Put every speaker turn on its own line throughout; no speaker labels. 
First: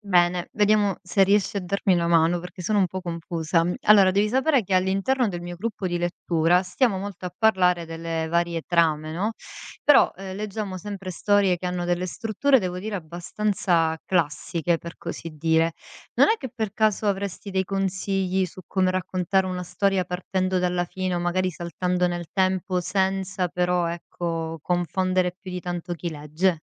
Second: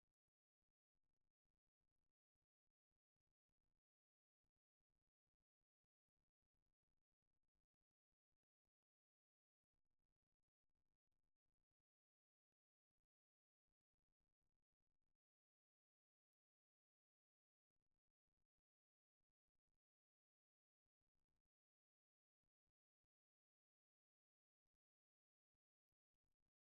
Bene, vediamo se riesci a darmi una mano perché sono un po' confusa. Allora, devi sapere che all'interno del mio gruppo di lettura stiamo molto a parlare delle varie trame, no? Però leggiamo sempre storie che hanno delle strutture, devo dire, abbastanza classiche, per così dire. Non è che per caso avresti dei consigli su come raccontare una storia partendo dalla fine o magari saltando nel tempo senza però, ecco, confondere più di tanto chi legge?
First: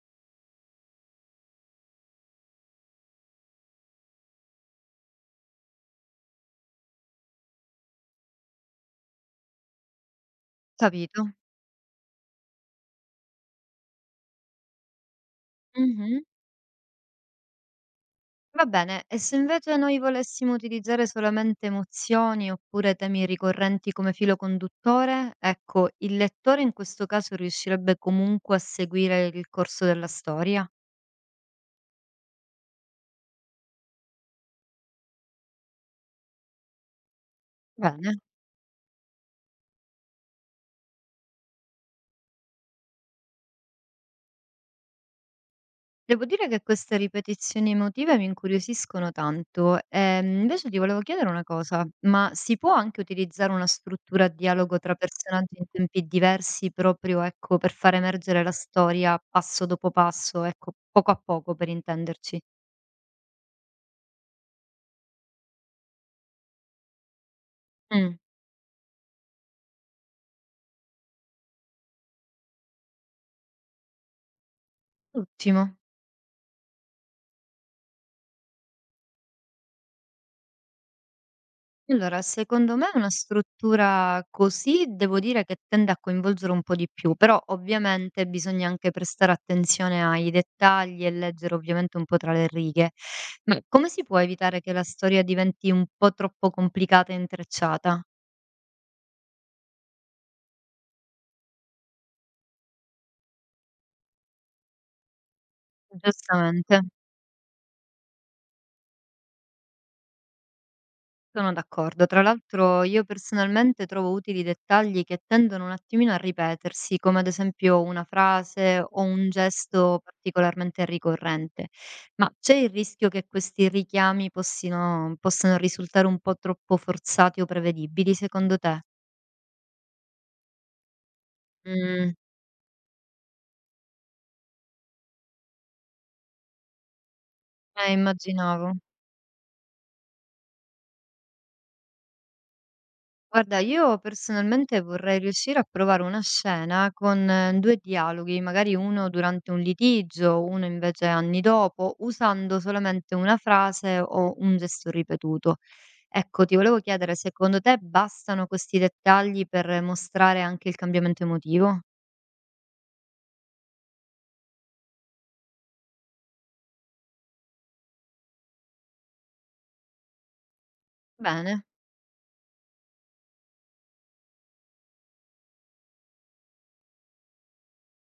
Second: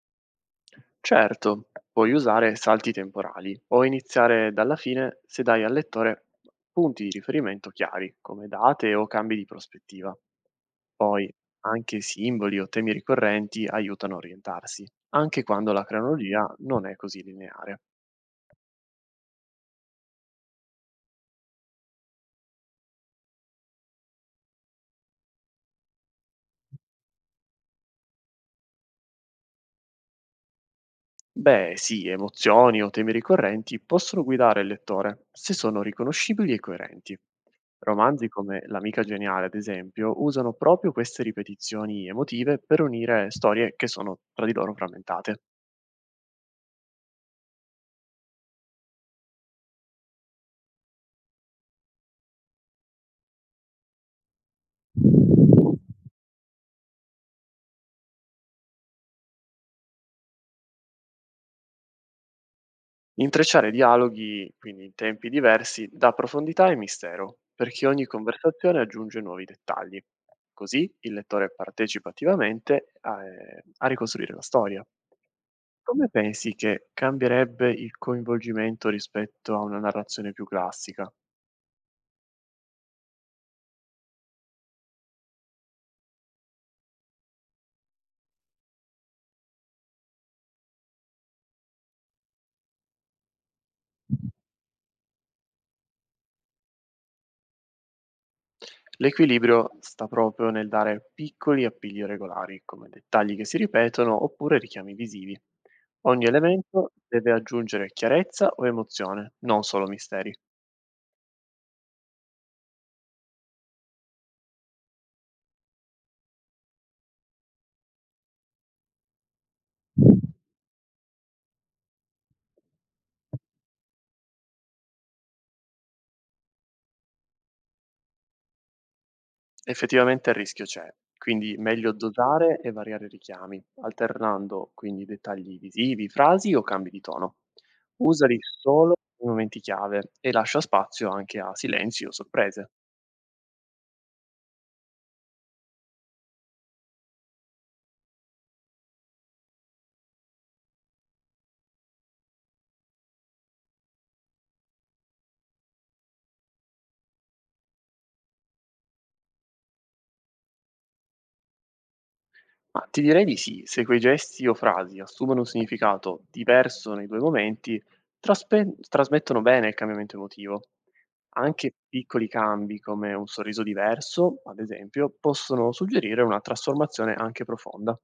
Certo, puoi usare salti temporali o iniziare dalla fine se dai al lettore punti di riferimento chiari, come date o cambi di prospettiva.
Capito?
Poi anche simboli o temi ricorrenti aiutano a orientarsi, anche quando la cronologia non è così lineare.
Va bene, e se invece noi volessimo utilizzare solamente emozioni oppure temi ricorrenti come filo conduttore, ecco, il lettore in questo caso riuscirebbe comunque a seguire il corso della storia.
Beh, sì, emozioni o temi ricorrenti possono guidare il lettore, se sono riconoscibili e coerenti.
Bene.
Romanzi come L'amica geniale, ad esempio, usano proprio queste ripetizioni emotive per unire storie che sono tra di loro frammentate.
Devo dire che queste ripetizioni emotive mi incuriosiscono tanto. E invece ti volevo chiedere una cosa, ma si può anche utilizzare una struttura a dialogo tra personaggi in tempi diversi proprio, ecco, per far emergere la storia passo dopo passo, ecco, poco a poco per intenderci?
Intrecciare dialoghi, quindi in tempi diversi, dà profondità e mistero, perché ogni
Mh,
conversazione aggiunge nuovi dettagli. Così il lettore partecipa attivamente a ricostruire la storia.
ottimo.
Come pensi che cambierebbe il coinvolgimento rispetto a una narrazione più classica?
Allora secondo me una struttura così devo dire che tende a coinvolgere un po' di più, però ovviamente bisogna anche prestare attenzione ai dettagli e leggere ovviamente un po' tra le righe. Ma come si può evitare che la storia diventi un po' troppo complicata e intrecciata?
L'equilibrio sta proprio nel dare piccoli appigli regolari, come dettagli che si ripetono oppure richiami visivi. Ogni
Giustamente.
elemento deve aggiungere chiarezza o emozione, non solo misteri.
Sono d'accordo. Tra l'altro io personalmente trovo utili dettagli che tendono un attimino a ripetersi, come ad esempio una frase o un gesto particolarmente ricorrente. Ma c'è il rischio che questi richiami possano risultare un po' troppo forzati o prevedibili, secondo te?
Effettivamente il rischio c'è, quindi meglio
Mm,
dosare e variare i richiami, alternando quindi dettagli visivi, frasi o cambi di tono. Usali
immaginavo.
solo nei momenti chiave e lascia spazio anche a silenzi o sorprese.
Guarda, io personalmente vorrei riuscire a provare una scena con due dialoghi, magari uno durante un litigio, uno invece anni dopo, usando solamente una frase o un gesto ripetuto. Ecco, ti volevo chiedere, secondo te bastano questi dettagli per mostrare anche il cambiamento emotivo?
Ma ti direi di sì, se quei gesti o frasi assumono un significato diverso nei due momenti, trasmettono bene il cambiamento emotivo.
Bene.
Anche piccoli cambi come un sorriso diverso, ad esempio, possono suggerire una trasformazione anche profonda.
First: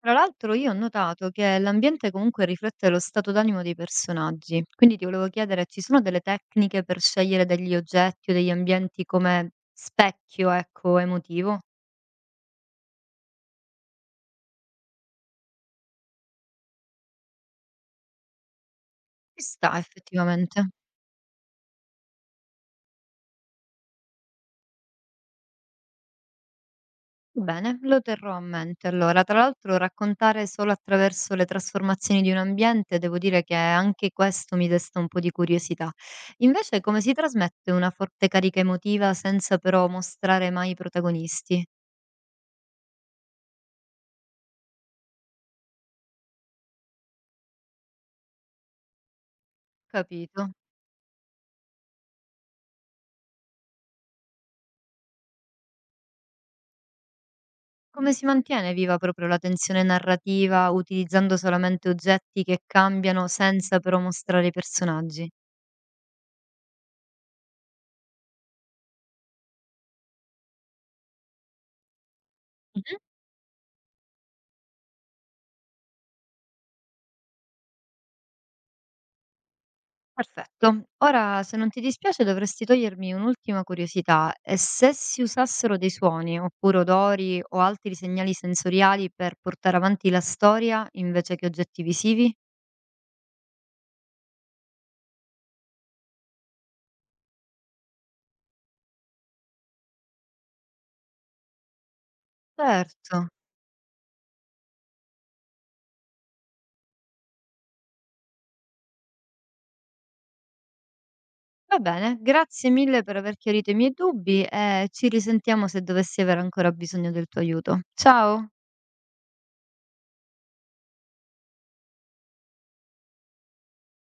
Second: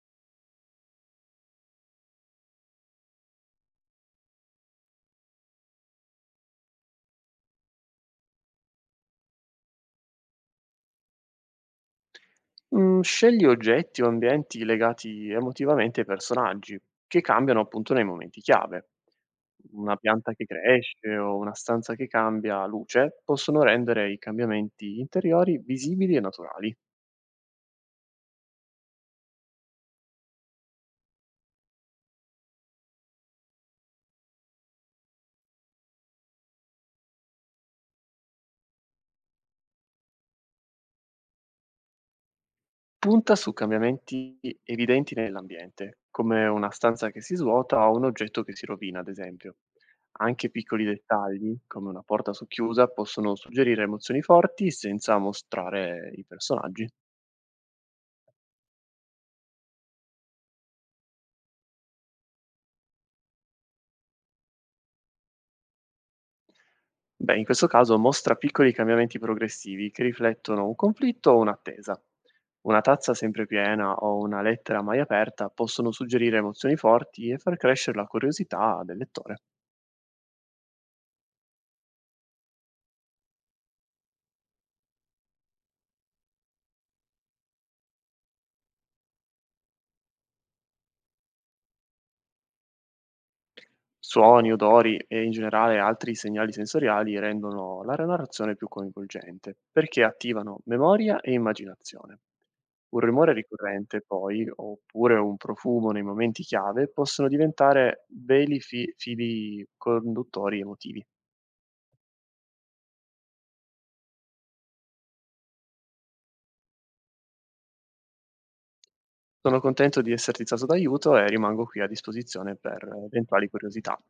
Tra l'altro io ho notato che l'ambiente comunque riflette lo stato d'animo dei personaggi, quindi ti volevo chiedere, ci sono delle tecniche per scegliere degli oggetti o degli ambienti come specchio, ecco, emotivo?
Mhmm, scegli oggetti o ambienti legati emotivamente ai personaggi, che cambiano appunto nei momenti chiave.
Ci sta
Una pianta che
effettivamente.
cresce o una stanza che cambia luce possono rendere i cambiamenti interiori visibili e naturali.
Bene, lo terrò a mente. Allora, tra l'altro raccontare solo attraverso le trasformazioni di un ambiente, devo dire che anche questo mi desta un po' di curiosità. Invece, come si trasmette una forte carica emotiva senza però mostrare mai i protagonisti?
Punta su cambiamenti evidenti nell'ambiente, come una stanza che si svuota o un oggetto che si rovina, ad esempio. Anche
Capito.
piccoli dettagli, come una porta socchiusa, possono suggerire emozioni forti senza mostrare i personaggi.
Come si mantiene viva proprio la tensione narrativa utilizzando solamente oggetti che cambiano senza però mostrare i personaggi?
Beh, in questo caso mostra piccoli cambiamenti progressivi che riflettono un conflitto o un'attesa. Una
Mhm.
tazza sempre piena o una lettera mai aperta possono suggerire emozioni forti e far crescere la curiosità del lettore.
Perfetto. Ora, se non ti dispiace, dovresti togliermi un'ultima curiosità. E se si usassero dei suoni, oppure odori o altri segnali sensoriali per portare avanti la storia invece che oggetti visivi?
Suoni, odori e in generale altri segnali sensoriali rendono la narrazione più coinvolgente perché attivano memoria e immaginazione. Un
Certo.
rumore ricorrente, poi, oppure un profumo nei momenti chiave possono diventare veli fili conduttori emotivi.
Va bene, grazie mille per aver chiarito i miei dubbi e ci risentiamo se dovessi aver ancora bisogno del tuo aiuto. Ciao!
Sono contento di esserti stato d'aiuto e rimango qui a disposizione per eventuali curiosità.